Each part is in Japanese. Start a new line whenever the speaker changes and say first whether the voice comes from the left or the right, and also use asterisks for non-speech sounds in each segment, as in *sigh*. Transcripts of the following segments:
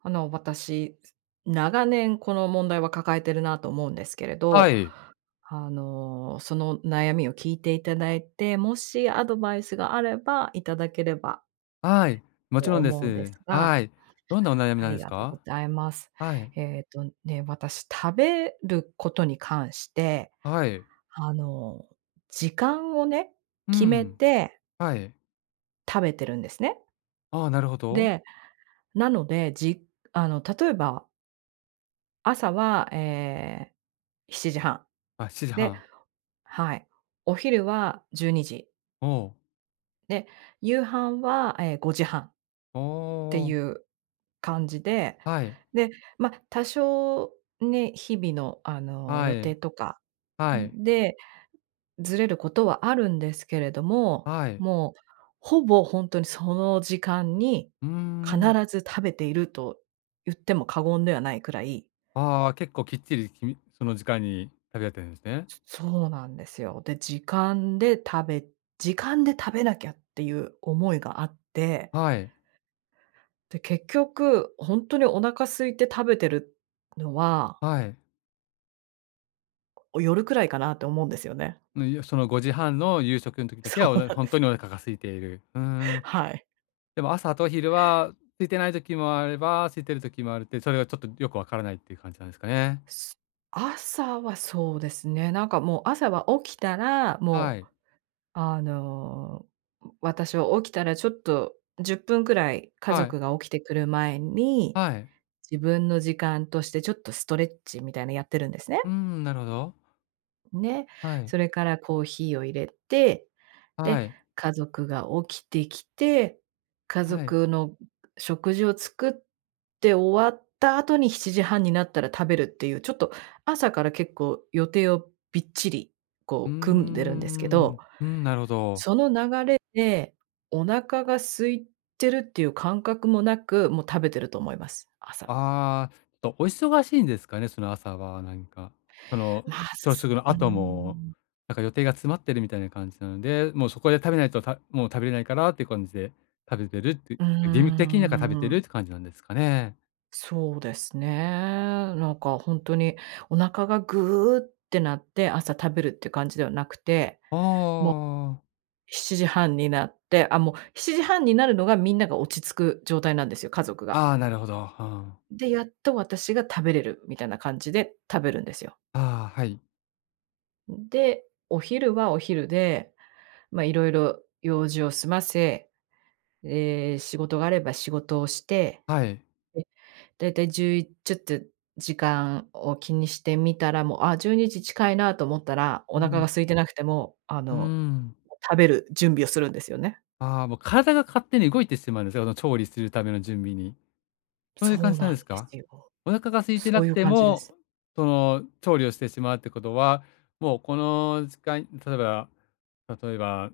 right: 私、長年この問題は抱えてるなと思うんですけれ
left: は
right: ど、
left: い。
right: その悩みを聞いていただいて、もしアドバイスがあればいただければ
left: はい。も
right: と
left: ちろんで
right: 思うんです
left: す。
right: が、
left: はい。どんなお悩み
right: あ
left: なん
right: り
left: です
right: がとうご
left: か？
right: ざいます。
left: はい。
right: 私、食べることに関して、
left: はい。
right: あの、時間をね、
left: う
right: 決め
left: ん。
right: て
left: はい。
right: 食べてるんですね。
left: ああ、なるほど。
right: で、なので、じあの、例えば朝は、7時半。
left: あ、7時
right: で
left: 半。
right: はい。お昼は12時。
left: おお。
right: で、夕飯は、5時半っ
left: お
right: て
left: ー、
right: いう感じで、
left: はい。
right: で、まあ、多少ね、日々の、
left: は
right: 予定
left: い。
right: とか
left: はい。
right: で、ずれることはあるんですけれども、
left: はい。
right: もう、ほぼ本当にその時間に
left: うー
right: 必
left: ん。
right: ず食べていると言っても過言ではないくらい。
left: ああ、結構きっちり、その時間に食べられてるんですね。
right: そうなんですよ。で、時間で食べなきゃっていう思いがあって、
left: はい。
right: で、結局、ほんとにお腹空いて食べてるのは、
left: はい。
right: 夜くらいかなって思うんですよね。
left: その5時半の夕食の
right: *laughs*
left: 時だけ
right: そ
left: は、
right: うなん
left: ほ
right: で
left: んと
right: す。
left: にお腹が空いている。うーん。
right: はい。
left: でも朝と昼は空いてない時もあれば、空いてる時もあるって、それがちょっとよくわからないっていう感じなんですかね。
right: す朝はそうですね、なんかもう朝は起きたら、
left: は
right: もう、
left: い。
right: あの、私は起きたらちょっと10分くらい家
left: はい。
right: 族が起きてくる前に、
left: はい。
right: 自分の時間としてちょっとストレッチみたいなやってるんですね。
left: うーん、なるほど。
right: ね、
left: はい。
right: それからコーヒーを入れて、で、
left: はい。
right: 家族が起きてきて、家
left: はい。
right: 族の食事を作って終わった後に7時半になったら食べるっていう、ちょっと朝から結構予定をびっちり、
left: うー
right: こう組んでるんですけど、
left: ん。うん、なるほど。
right: その流れでお腹が空いてるっていう感覚もなく、もう食べてると思います、朝。
left: ああ、ちょっとお忙しいんですかね、その朝はなんか。その
right: まあ、
left: 朝食の
right: うー
left: 後も、
right: ん。
left: なんか予定が詰まってるみたいな感じなので、もうそこで食べないと、もう食べれないからっていう感じで食べてるって、
right: う
left: 義務
right: ー
left: 的になんか食べてるっ
right: ん。
left: て感じなんですかね。
right: そうですね。なんか本当にお腹がぐーってなって朝食べるっていう感じではなくて、
left: ああ。
right: 7時半になって、あ、もう7時半になるのがみんなが落ち着く状態なんですよ、家族が。
left: ああ、なるほど。
right: で、やっと私が食べれるみたいな感じで食べるんですよ。
left: あああ、はい。
right: で、お昼はお昼で、まあ、いろいろ用事を済ませ、仕事があれば仕事をして、
left: はい。
right: だいたいじゅういちょっと時間を気にしてみたら、もう、あ、12時近いなと思ったら、お
left: う
right: 腹が
left: ん。
right: 空いてなくても、
left: うーん。
right: 食べる準備をするんですよね。
left: ああ、もう体が勝手に動いてしまうんですよ、あの、調理するための準備に。そういう感
right: そう
left: じなん
right: な
left: で
right: んで
left: すか？
right: すよ。
left: お腹が空いて
right: そ
left: な
right: う
left: く
right: いう
left: て
right: 感じで
left: も、
right: す。
left: その、調理をしてしまうってことは、もうこの時間例えば例えば、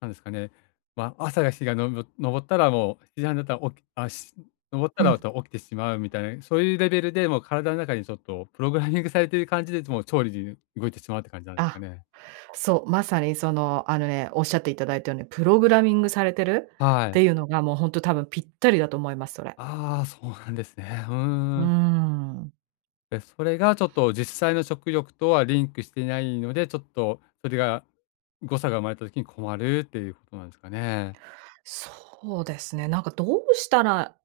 left: なんですかね、まあ、朝が日がのぼ昇ったらもう7時半だったら起きあ、し昇った
right: う
left: ら
right: ん。
left: また起きてしまうみたいな、そういうレベルでもう体の中にちょっとプログラミングされている感じで、もう調理に動いてしまうって感じなんですか
right: あ、
left: ね？
right: そう、まさにその、おっしゃっていただいたように、プログラミングされてるっ
left: はい。
right: ていうのが、もうほんと多分ぴったりだと思います、それ。
left: ああ、そうなんですね。う
right: うー
left: ーん。
right: ん。
left: で、それがちょっと実際の食欲とはリンクしていないので、ちょっとそれが誤差が生まれた時に困るっていうことなんですかね。
right: そうですね。なんかどうしたら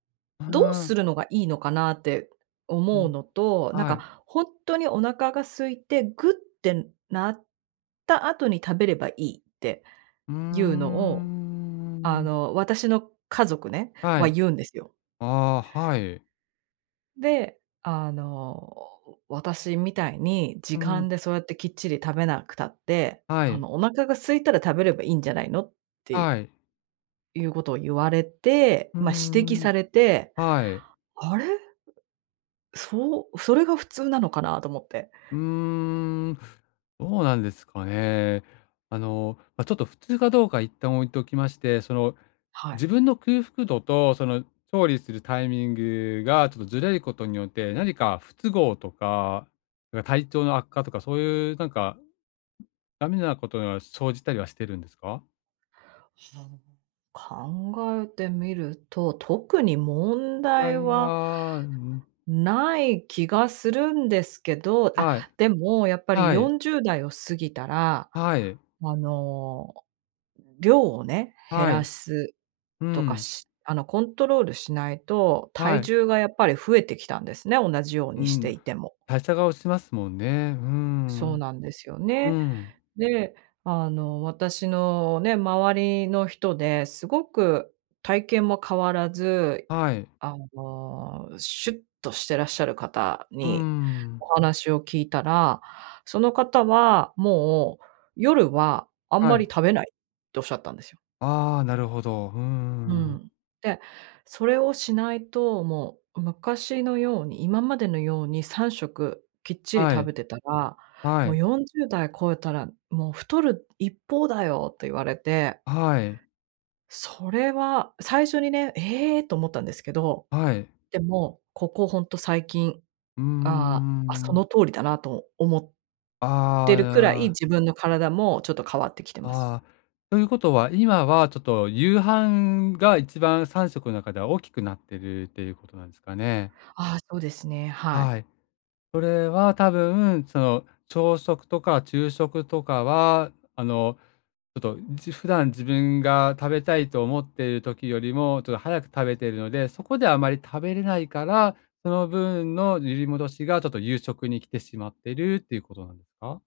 left: う
right: どう
left: ー
right: す
left: ん、
right: るのがいいのかなって
left: う
right: 思う
left: ん、
right: のと、なん
left: はい。
right: か本当にお腹が空いて、グッてなった後に食べればいいって
left: うー
right: いうのを、
left: ん。
right: 私の家族ね、
left: は
right: は
left: い。
right: 言うんですよ。
left: ああ、はい。
right: で、私みたいに時
left: う
right: 間
left: ん、
right: でそうやってきっちり食べなくたって、
left: はい、
right: お腹が空いたら食べればいいんじゃないのって
left: はい。
right: いうことを言われて、
left: うー
right: ま、指摘
left: ん、
right: されて、
left: はい。
right: あれ？そう、それが普通なのかなと思って。
left: うーん、どうなんですかね。あの、まあ、ちょっと普通かどうか一旦置いておきまして、その、
right: はい。
left: 自分の空腹度と、その、調理するタイミングがちょっとずれることによって、何か不都合とか、なんか体調の悪化とか、そういうなんかダメなことが生じたりはしてるんですか？
right: 考えてみると、特に問
left: 場合
right: 題は
left: は、うん、
right: ない気がするんですけど、あ、
left: はい、
right: でもやっぱり
left: はい、
right: 40代を過ぎたら、
left: はい、
right: あの、量をね、減
left: は
right: ら
left: い、
right: す
left: う
right: とか、
left: ん、
right: しあの、コントロールしないと、
left: は
right: 体
left: い、
right: 重がやっぱり増えてきたんですね、同じよう
left: う
right: にして
left: ん、
right: いても。
left: 代謝が落ちますもんね。うー
right: そう
left: ん、
right: なんですよ
left: う
right: ね。
left: ん、
right: で、私のね、周りの人ですごく体型も変わらず、
left: はい。
right: シュッとしてらっしゃる方
left: うー
right: に
left: ん、
right: お話を聞いたら、その方はもう夜はあん
left: は
right: まり
left: い。
right: 食べないっておっしゃったんですよ。
left: ああ、なるほど。うー
right: う
left: ん。
right: ん。で、それをしないと、もう昔のように、今までのように3食きっちり
left: は
right: 食
left: い、
right: べてたら、
left: は
right: もう
left: い、
right: 40代超えたら、もう「太る一方だよ」って言われて、
left: はい、
right: それは最初にね、「ええ！」と思ったんですけど、
left: はい。
right: でも、ここほんと最近、
left: うー
right: ああ、あ、そ
left: ん。
right: の通りだなと思ってるくらい、
left: あ
right: 自分の体もちょっと変わってきてます。
left: あ、ああ。ということは、今はちょっと夕飯が一番3食の中では大きくなってるっていうことなんですかね。
right: ああ、そうですね、はい。
left: はい。それは多分、その朝食とか昼食とかは、あのちょっと、普段自分が食べたいと思っている時よりも、ちょっと早く食べているので、そこであまり食べれないから、その分の揺り戻しがちょっと夕食に来てしまってるっていうことなんですか？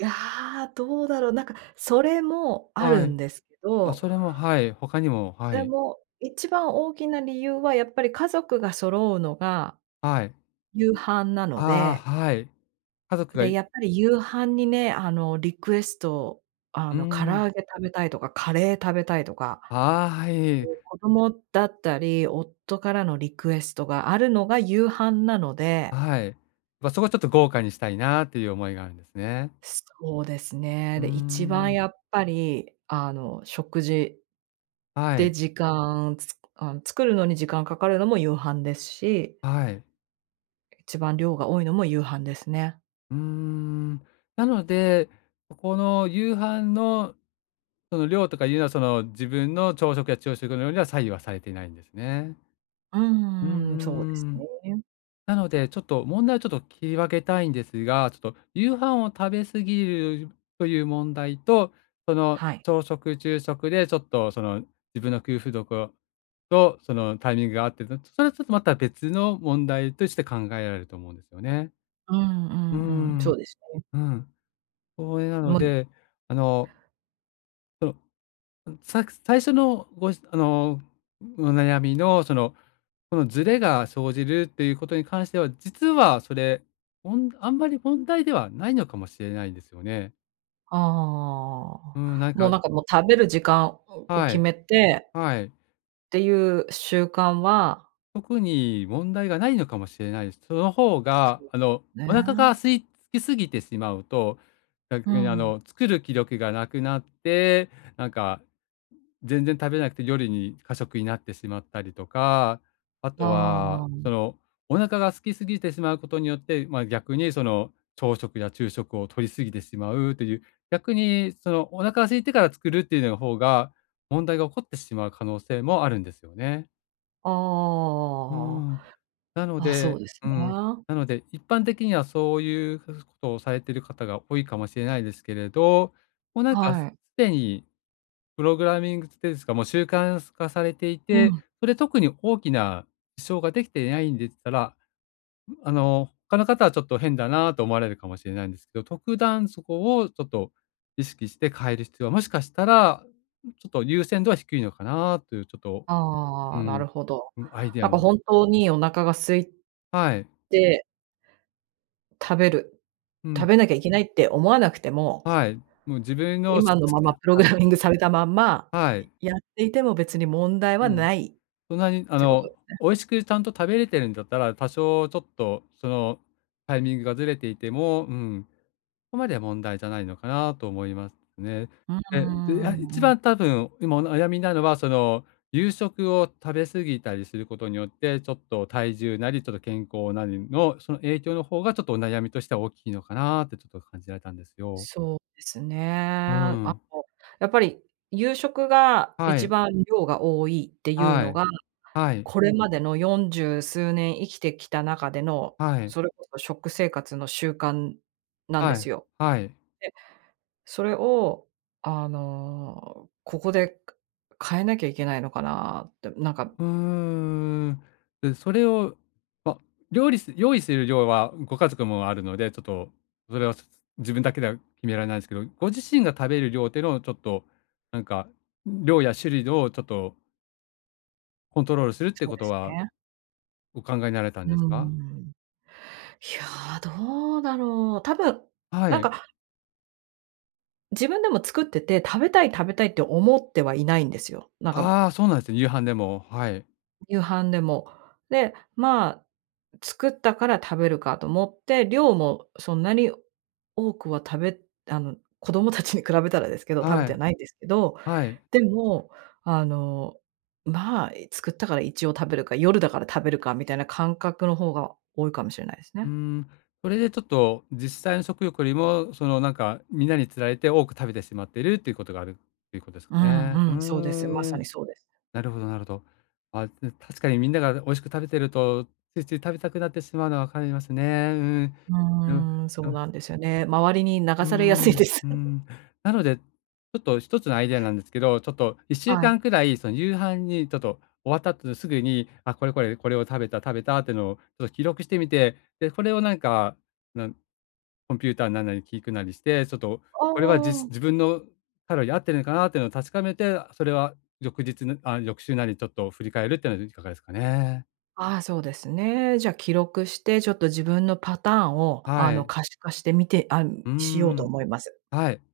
right: いや、どうだろう、なんか、それもあ
left: は
right: る
left: い。
right: んですけ
left: あ、
right: ど、
left: それも、はい、他にも、は
right: で
left: い。
right: も、一番大きな理由はやっぱり家族が揃うのが
left: はい。
right: 夕飯なの
left: ああ、
right: で、
left: はい。家族が
right: で、やっぱり夕飯にね、リクエスト、
left: うー
right: 唐
left: ん。
right: 揚げ食べたいとか、カレー食べたいとか、
left: ああ、は
right: そう
left: い。
right: いう子供だったり、夫からのリクエストがあるのが夕飯なので、
left: はい。ま、そこはちょっと豪華にしたいなっていう思いがあるんですね。
right: そうですね。
left: うー
right: で、一番
left: ん。
right: やっぱり、食事
left: は
right: で、
left: い、
right: 時間つあの、作るのに時間かかるのも夕飯ですし、
left: はい。
right: 一番量が多いのも夕飯ですね。
left: うーん。なので、ここの夕飯のその量とかいうのは、その自分の朝食や昼食の量には左右はされていないんですね。
right: う
left: うー
right: んうん、そうです
left: ん。
right: ね。
left: なので、ちょっと問題をちょっと切り分けたいんですが、ちょっと夕飯を食べ過ぎるという問題と、その
right: はい。
left: 朝食、昼食でちょっとその自分の空腹度とそのタイミングが合ってるの、それはちょっとまた別の問題として考えられると思うんですよね。
right: うんう
left: うー
right: んうん、そ
left: ん。
right: うですね。
left: うん。それなの
right: もう
left: で、あの、最初のあの、お悩みの、その、このズレが生じるっていうことに関しては、実はそれ、あんまり問題ではないのかもしれないんですよね。
right: ああ、
left: うん、なん
right: もう
left: か
right: なんか、もう食べる時間を
left: は
right: 決
left: い、
right: めて
left: はい。
right: っていう習慣は
left: 特に問題がないのかもしれないです。その方が、
right: そう
left: あ
right: です
left: の、
right: ね。
left: お腹が空いきすぎてしまうと、
right: う
left: 逆にあ
right: ん。
left: の、作る気力がなくなって、なんか、全然食べなくて夜に過食になってしまったりとか、あとは、
right: あ
left: その、お腹が空きすぎてしまうことによって、まあ、逆にその、朝食や昼食を取りすぎてしまうという、逆にその、お腹が空いてから作るっていうの方が、問題が起こってしまう可能性もあるんですよね。
right: あ、
left: う
right: あ
left: ん。なの
right: あ、あ、そう
left: で
right: です
left: う
right: ね。
left: ん、なので、一般的にはそういうことをされている方が多いかもしれないですけれど、もうなんかす
right: はい。
left: でにプログラミングっていうんですか、もう習慣化されてい
right: う
left: て、
right: ん。
left: それ特に大きな支障ができていないんでったら、あの、他の方はちょっと変だなと思われるかもしれないんですけど、特段そこをちょっと意識して変える必要は、もしかしたら、ちょっと優先度は低いのかなというちょっと、う
right: ああ、なる
left: ん、
right: ほど。
left: うん、アイデア
right: なんか
left: も
right: 本当にお腹が空い
left: はい。
right: で、食べる。
left: うん、
right: 食べなきゃいけないって思わなくても、
left: はい。もう自分の好
right: 今のま
left: き
right: ま
left: な
right: プログ
left: はい
right: ラミングされたまんま、
left: はい。
right: いやっていても別に問題は
left: うん。
right: ないっ
left: そんなにあ
right: てこと。
left: の、美味しくちゃんと食べれてるんだったら、多少ちょっとそのタイミングがずれていても、うん、そこまでは問題じゃないのかなと思いますね。
right: うん
left: え、で、
right: うんう
left: 一
right: んうん、
left: 番多分、今お悩みなのは、その、夕食を食べ過ぎたりすることによって、ちょっと体重なり、ちょっと健康なりの、その影響の方がちょっとお悩みとしては大きいのかなってちょっと感じられたんですよ。
right: そうですね。
left: うん。
right: の、やっぱり夕食が
left: は
right: 一
left: い。
right: 番量が多いっていう
left: は
right: の
left: い。
right: が、
left: はい。
right: これまでの40数年生きてきた中での、
left: はい、
right: それこそ食生活の習慣なんで
left: はい、
right: すよ。で、
left: はい。
right: それを、ここで変えなきゃいけないのかなって、なんか
left: うーん。で、それを、ま、料理す用意する量はご家族もあるので、ちょっと、それは、自分だけでは決められないんですけど、ご自身が食べる量っていうのをちょっと、なんか、量や種類をちょっとコントロールするって
right: そう
left: こ
right: で
left: と
right: す
left: は
right: ね。
left: お考えになられたん
right: う
left: ですか？
right: ん。いや、どうだろう。多分、
left: は
right: なん
left: い。
right: か自分でも作ってて、食べたい食べたいって思ってはいないんですよ。なんか
left: ああ、そうなんですね、夕飯でも。はい。
right: 夕飯でも。で、まあ、作ったから食べるかと思って、量もそんなに多くは食べあの、子供たちに比べたらですけど、食べ
left: は
right: ては
left: い、
right: ないんですけど、
left: はい。
right: でも、あの、まあ、作ったから一応食べるか、夜だから食べるかみたいな感覚の方が多いかもしれないです
left: うー
right: ね。
left: ん、それでちょっと実際の食欲よりも、そのなんか、みんなにつられて多く食べてしまっているっていうことがあるっていうことですか
right: う
left: ね。う
right: ん
left: ー
right: うん、そうです。まさに
left: ん、
right: そうです。
left: なるほどなるほど。あ、で、確かにみんなが美味しく食べてると、ついつい食べたくなってしまうのはわかりますね。うん。
right: う
left: うん。
right: ーん、そうなんですよね。周りに流
left: うー
right: されやすい
left: ん、
right: で
left: う
right: す。
left: ー
right: *laughs*
left: ん。なので、ちょっと一つのアイデアなんですけど、ちょっと1週
right: はい。
left: 間くらい、その夕飯にちょっと終わった後すぐに、あ、これこれ、これを食べたっていうのをちょっと記録してみて、で、これをなんか、なんコンピューターなんなりに聞くなりして、ちょっと
right: あ
left: これは
right: あ。
left: 自分のカロリー合ってるのかなっていうのを確かめて、それは翌日なあ、翌週なりちょっと振り返るっていうのはいかがですかね。
right: ああ、そうですね。じゃあ記録して、ちょっと自分のパターンを、
left: はい。
right: 可視化してみて
left: うー
right: しようと
left: ん。
right: 思います。
left: はい。ぜ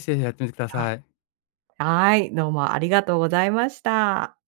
left: ひぜひやってみてくだ
right: はい。
left: さい。
right: はい、どうもありがとうございました。